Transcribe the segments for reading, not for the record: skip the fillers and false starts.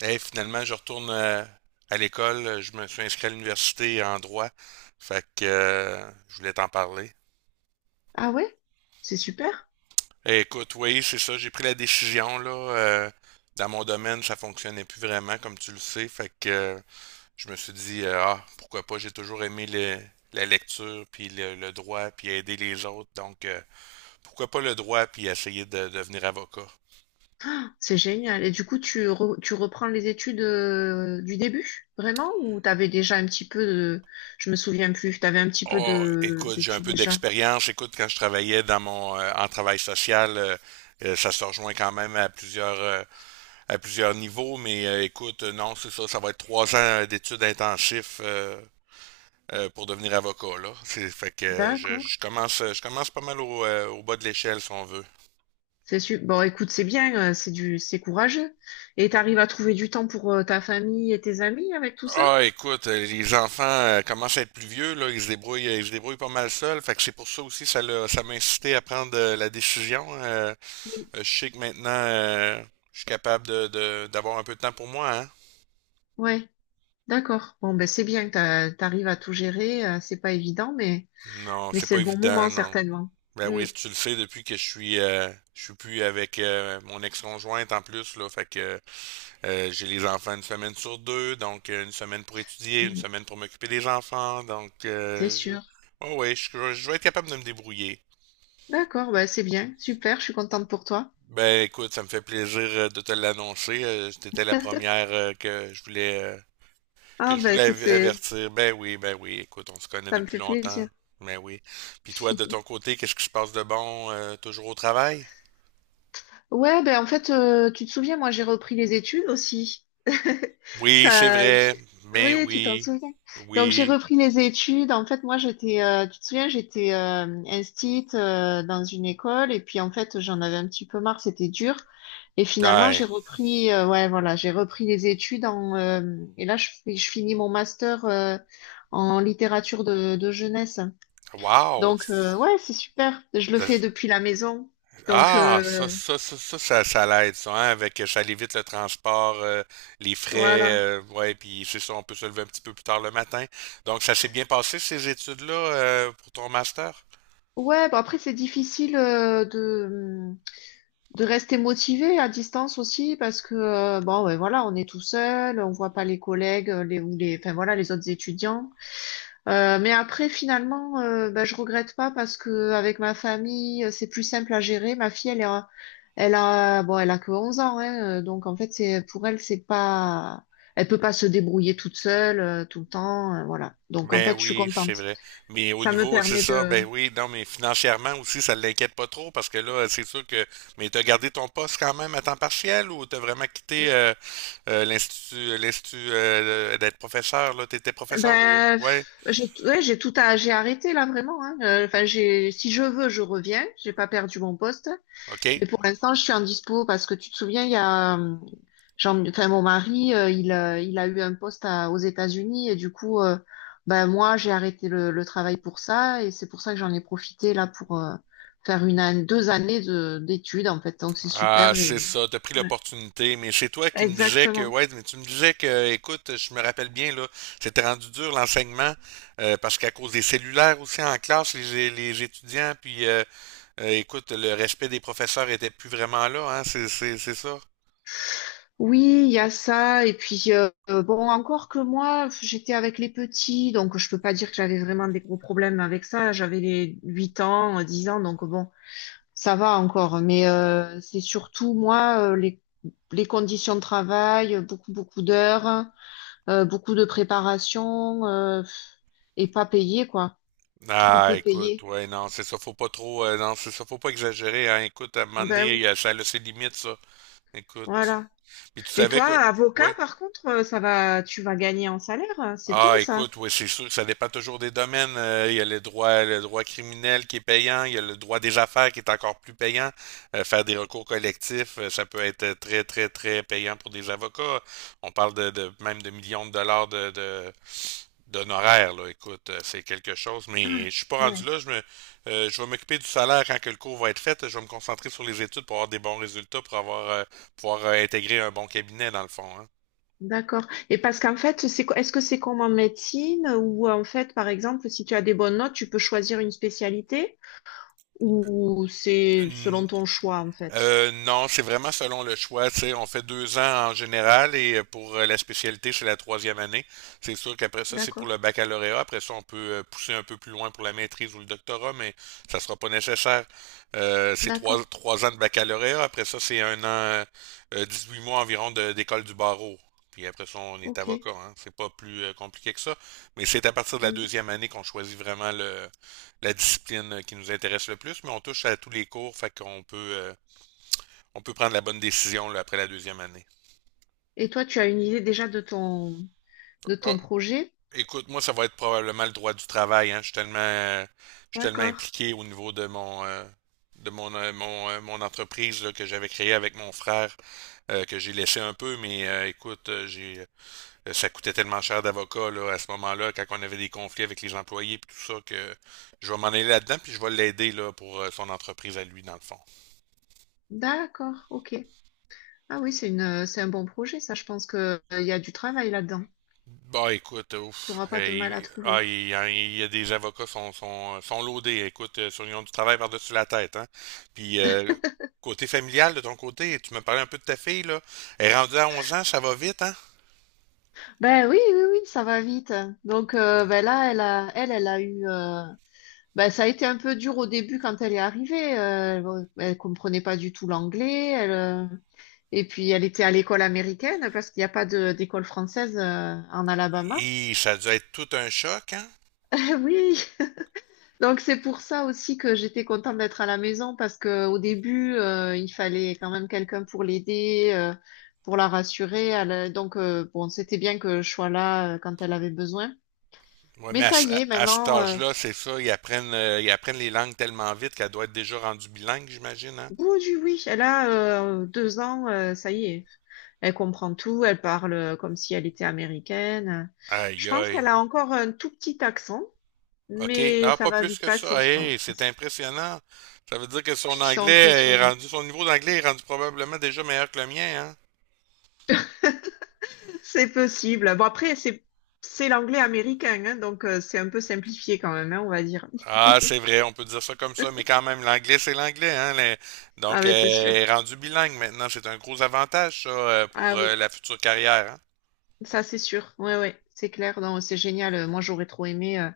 Hey, finalement, je retourne à l'école. Je me suis inscrit à l'université en droit. Fait que je voulais t'en parler. Ah ouais? C'est super, Eh, écoute, oui, c'est ça. J'ai pris la décision, là. Dans mon domaine, ça fonctionnait plus vraiment, comme tu le sais. Fait que je me suis dit, ah, pourquoi pas, j'ai toujours aimé la lecture, puis le droit, puis aider les autres. Donc, pourquoi pas le droit, puis essayer de devenir avocat. c'est génial. Et du coup, tu reprends les études du début, vraiment? Ou t'avais déjà un petit peu de. Je me souviens plus, t'avais un petit peu Oh, de écoute, j'ai un d'études peu déjà. d'expérience. Écoute, quand je travaillais dans mon en travail social, ça se rejoint quand même à plusieurs niveaux. Mais écoute, non, c'est ça, ça va être 3 ans d'études intensives pour devenir avocat là. C'est fait que D'accord. Je commence pas mal au, au bas de l'échelle si on veut. Bon, écoute, c'est bien, c'est courageux. Et t'arrives à trouver du temps pour ta famille et tes amis avec tout ça? Ah, écoute, les enfants commencent à être plus vieux, là, ils se débrouillent pas mal seuls, fait que c'est pour ça aussi ça m'a incité à prendre la décision. Oui. Je sais que maintenant, je suis capable d'avoir un peu de temps pour moi, hein? Ouais, d'accord. Bon, ben c'est bien que t'arrives à tout gérer. C'est pas évident, mais, Non, mais c'est c'est pas le bon moment, évident, non. certainement. Ben oui, Mm, tu le sais, depuis que je suis plus avec mon ex-conjointe en plus, là, fait que j'ai les enfants une semaine sur deux, donc une semaine pour étudier, une mm, semaine pour m'occuper des enfants, donc c'est je... sûr. Oh ouais, je vais être capable de me débrouiller. D'accord, bah c'est bien, super, je suis contente pour toi. Ben écoute, ça me fait plaisir de te l'annoncer. T'étais la première que je voulais euh, Ah Que je bah voulais écoute, av- c'est avertir. Ben oui, ben oui. Écoute, on se connaît ça me depuis fait longtemps. plaisir. Ben oui. Puis toi, de ton côté, qu'est-ce qui se passe de bon? Toujours au travail? Ouais, bah en fait, tu te souviens, moi j'ai repris les études aussi. Oui, c'est Ça, vrai. j'ai- Ben oui, tu t'en oui. souviens. Donc j'ai Oui. repris les études. En fait, moi tu te souviens, j'étais instite dans une école et puis en fait j'en avais un petit peu marre, c'était dur. Et finalement Ouais. j'ai repris, ouais voilà, j'ai repris les études en et là je finis mon master en littérature de jeunesse. Wow! Donc, ouais, c'est super. Je le fais Ça- depuis la maison. Donc, Ah, ça l'aide, ça, hein, avec, ça évite le transport, les frais, voilà. Ouais, puis c'est ça, on peut se lever un petit peu plus tard le matin. Donc, ça s'est bien passé, ces études-là, pour ton master? Ouais, bah après, c'est difficile de rester motivé à distance aussi parce que bon ouais, voilà, on est tout seul, on voit pas les collègues les ou les enfin voilà les autres étudiants. Mais après finalement ben, je regrette pas parce que avec ma famille c'est plus simple à gérer. Ma fille, elle a bon elle a que 11 ans, hein, donc en fait c'est pour elle, c'est pas elle peut pas se débrouiller toute seule tout le temps, voilà, donc en Ben fait je suis oui, c'est contente, vrai. Mais au ça me niveau, c'est permet ça, de. ben oui, non, mais financièrement aussi, ça l'inquiète pas trop parce que là, c'est sûr que. Mais t'as gardé ton poste quand même à temps partiel ou t'as vraiment quitté l'institut d'être professeur, là? T'étais professeur au. Ben, Ouais. pff, ouais, j'ai arrêté là vraiment, hein. Enfin, si je veux, je reviens. J'ai pas perdu mon poste, OK. mais pour l'instant, je suis en dispo parce que tu te souviens, il y a, Jean, enfin, mon mari, il a eu un poste aux États-Unis et du coup, ben moi, j'ai arrêté le travail pour ça et c'est pour ça que j'en ai profité là pour faire deux années de d'études en fait. Donc c'est Ah, super. c'est ça, t'as pris Ouais, l'opportunité, mais c'est toi qui me disais que, exactement. ouais, mais tu me disais que, écoute, je me rappelle bien, là, c'était rendu dur l'enseignement, parce qu'à cause des cellulaires aussi en classe, les étudiants, puis écoute, le respect des professeurs était plus vraiment là, hein, c'est ça. Oui, il y a ça. Et puis, bon, encore que moi, j'étais avec les petits, donc je peux pas dire que j'avais vraiment des gros problèmes avec ça. J'avais les 8 ans, 10 ans, donc bon, ça va encore. Mais c'est surtout, moi, les conditions de travail, beaucoup, beaucoup d'heures, beaucoup de préparation, et pas payé, quoi. Trop Ah, peu écoute, payé. ouais, non, c'est ça, faut pas trop, non, c'est ça, faut pas exagérer, hein, écoute, à un moment Ben donné, oui, ça a ses limites, ça, écoute. voilà. Puis tu Et savais toi, que, avocat, ouais, par contre, ça va, tu vas gagner en salaire, hein, c'est bien ah, ça. écoute, oui, c'est sûr, ça dépend toujours des domaines. Il y a le droit criminel qui est payant, il y a le droit des affaires qui est encore plus payant. Faire des recours collectifs, ça peut être très, très, très payant pour des avocats. On parle de même de millions de dollars de, d'honoraires, là. Écoute, c'est quelque chose, mais Ah, je suis pas rendu ouais. là. Je vais m'occuper du salaire quand que le cours va être fait. Je vais me concentrer sur les études pour avoir des bons résultats, pour avoir, pouvoir intégrer un bon cabinet, dans le fond, D'accord. Et parce qu'en fait, est-ce que c'est comme en médecine ou en fait, par exemple, si tu as des bonnes notes, tu peux choisir une spécialité ou c'est hein. selon ton choix en fait? Non, c'est vraiment selon le choix. Tu sais, on fait 2 ans en général et pour la spécialité, c'est la troisième année. C'est sûr qu'après ça, c'est pour D'accord. le baccalauréat. Après ça, on peut pousser un peu plus loin pour la maîtrise ou le doctorat, mais ça sera pas nécessaire. C'est D'accord. 3 ans de baccalauréat. Après ça, c'est 1 an, 8 mois environ d'école du barreau. Puis après ça, on est OK. avocat. Hein. C'est pas plus compliqué que ça. Mais c'est à partir de la Mhm. deuxième année qu'on choisit vraiment la discipline qui nous intéresse le plus. Mais on touche à tous les cours, fait qu'on peut... on peut prendre la bonne décision là, après la deuxième année. Et toi, tu as une idée déjà de ton de Ah, ton projet? écoute, moi, ça va être probablement le droit du travail. Hein. Je suis tellement D'accord. impliqué au niveau de mon, mon entreprise là, que j'avais créée avec mon frère, que j'ai laissé un peu, mais écoute, ça coûtait tellement cher d'avocat là, à ce moment-là, quand on avait des conflits avec les employés et tout ça, que je vais m'en aller là-dedans, puis je vais l'aider là, pour son entreprise à lui, dans le fond. D'accord. OK. Ah oui, c'est un bon projet, ça. Je pense que il y a du travail là-dedans. Bah écoute, Tu ouf, n'auras pas de mal à trouver. Il y a des avocats sont loadés, écoute, ils ont du travail par-dessus la tête, hein. Puis côté familial de ton côté, tu me parlais un peu de ta fille là, elle est rendue à 11 ans, ça va vite, hein? Ben oui, oui, oui, ça va vite. Donc ben là, elle a eu. Ben, ça a été un peu dur au début quand elle est arrivée. Bon, elle comprenait pas du tout l'anglais. Et puis elle était à l'école américaine parce qu'il n'y a pas d'école française en Alabama. Et ça doit être tout un choc, hein? Oui. Donc c'est pour ça aussi que j'étais contente d'être à la maison parce que au début il fallait quand même quelqu'un pour l'aider, pour la rassurer. Donc, bon, c'était bien que je sois là quand elle avait besoin. Ouais, Mais mais ça y est, à cet maintenant, âge-là, c'est ça, ils apprennent les langues tellement vite qu'elle doit être déjà rendue bilingue, j'imagine, hein? oui, oui, oui. Elle a deux ans, ça y est. Elle comprend tout, elle parle comme si elle était américaine. Je Aïe pense qu'elle aïe. a encore un tout petit accent, OK. mais Ah, ça pas va plus vite que passer, ça. je Hey, c'est pense. impressionnant. Ça veut dire que son C'est anglais est impressionnant. rendu, son niveau d'anglais est rendu probablement déjà meilleur que le mien, hein? C'est possible. Bon, après, c'est l'anglais américain, hein, donc c'est un peu simplifié quand même, hein, on va dire. Ah, c'est vrai, on peut dire ça comme ça, mais quand même, l'anglais, c'est l'anglais, hein? Ah Donc, ben, c'est sûr. elle est rendu bilingue maintenant. C'est un gros avantage, ça, Ah pour oui, la future carrière, hein? ça c'est sûr. Ouais, ouais, c'est clair. Non, c'est génial. Moi, j'aurais trop aimé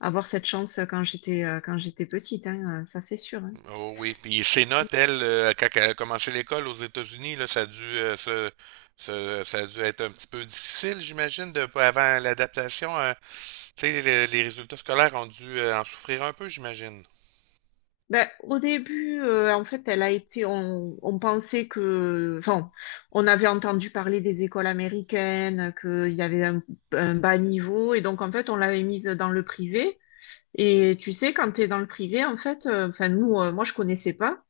avoir cette chance quand j'étais petite, hein, ça c'est sûr, hein. Oh oui. Puis ses notes, elle, quand elle a commencé l'école aux États-Unis, là, ça a dû être un petit peu difficile, j'imagine, de, avant l'adaptation. Tu sais, les résultats scolaires ont dû en souffrir un peu, j'imagine. Ben, au début, en fait, on pensait que, enfin, on avait entendu parler des écoles américaines, qu'il y avait un bas niveau, et donc, en fait, on l'avait mise dans le privé. Et tu sais, quand tu es dans le privé, en fait, enfin, moi, je connaissais pas,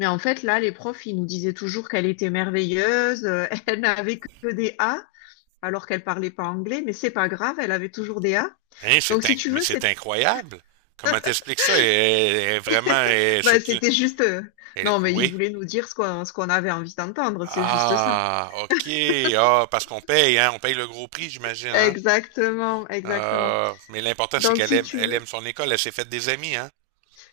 mais en fait, là, les profs, ils nous disaient toujours qu'elle était merveilleuse, elle n'avait que des A, alors qu'elle parlait pas anglais, mais c'est pas grave, elle avait toujours des A. Hein, Donc, si tu mais veux. c'est incroyable. Comment t'expliques ça? Elle est vraiment, Bah, c'était juste. Non, mais il oui. voulait nous dire ce qu'on avait envie d'entendre, c'est juste ça. Ah, ok. Ah, parce qu'on paye, hein. On paye le gros prix, j'imagine, hein. Exactement, exactement. Ah, mais l'important, c'est Donc, qu'elle si aime, tu elle veux. aime son école. Elle s'est faite des amis, hein.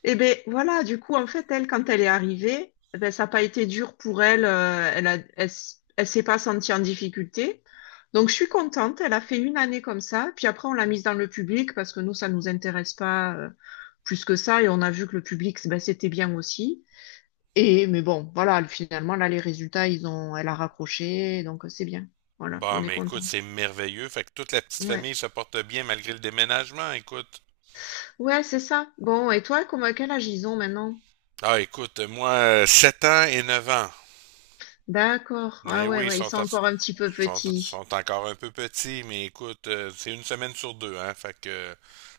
Eh ben voilà, du coup, en fait, elle, quand elle est arrivée, eh ben, ça n'a pas été dur pour elle. Elle s'est pas sentie en difficulté. Donc, je suis contente. Elle a fait une année comme ça. Puis après, on l'a mise dans le public parce que nous, ça nous intéresse pas plus que ça. Et on a vu que le public, ben, c'était bien aussi. Et mais bon, voilà, finalement, là, les résultats, elle a raccroché, donc c'est bien. Voilà, Bon, on est mais écoute, content. c'est merveilleux. Fait que toute la petite Ouais. famille se porte bien malgré le déménagement, écoute. Ouais, c'est ça. Bon, et toi, comment, quel âge ils ont maintenant? Ah, écoute, moi, 7 ans et 9 ans. D'accord. Mais Ah ouais, oui, ils ouais, ils sont sont en, encore un petit peu sont, petits. sont encore un peu petits, mais écoute, c'est une semaine sur deux, hein. Fait que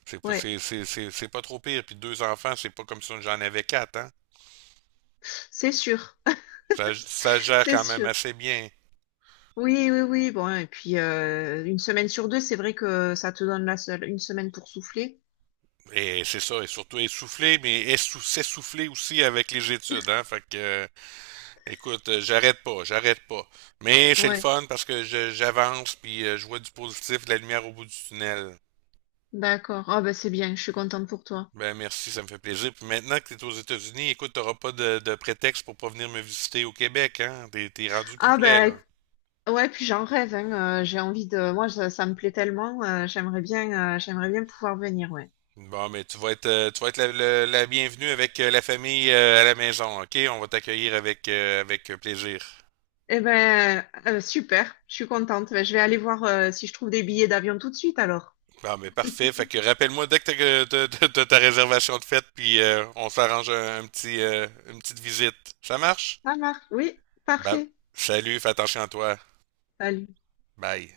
c'est pas, Ouais, c'est pas trop pire. Puis deux enfants, c'est pas comme si j'en avais quatre, hein. c'est sûr. Ça gère C'est quand même sûr. assez bien. Oui, oui, oui. Bon, et puis une semaine sur deux, c'est vrai que ça te donne la seule une semaine pour souffler. Et c'est ça, et surtout essoufflé, mais s'essouffler aussi avec les études, hein. Fait que, écoute, j'arrête pas, j'arrête pas. Mais c'est le Ouais, fun parce que j'avance, puis je vois du positif, de la lumière au bout du tunnel. d'accord. Ah ben c'est bien, je suis contente pour toi. Ben merci, ça me fait plaisir. Puis maintenant que tu es aux États-Unis, écoute, t'auras pas de prétexte pour pas venir me visiter au Québec, hein? T'es rendu plus Ah près, ben. là. Ouais, puis j'en rêve, hein, moi, ça me plaît tellement, j'aimerais bien pouvoir venir, ouais. Bon, mais tu vas être la bienvenue avec la famille à la maison, OK? On va t'accueillir avec, avec plaisir. Eh ben, super, je suis contente. Ben, je vais aller voir, si je trouve des billets d'avion tout de suite, alors. Bon, mais parfait. Fait que rappelle-moi dès que t'as ta réservation de fête, puis on s'arrange un petit, une petite visite. Ça marche? Ça marche, oui, Ben, parfait. salut, fais attention à toi. Salut. Bye.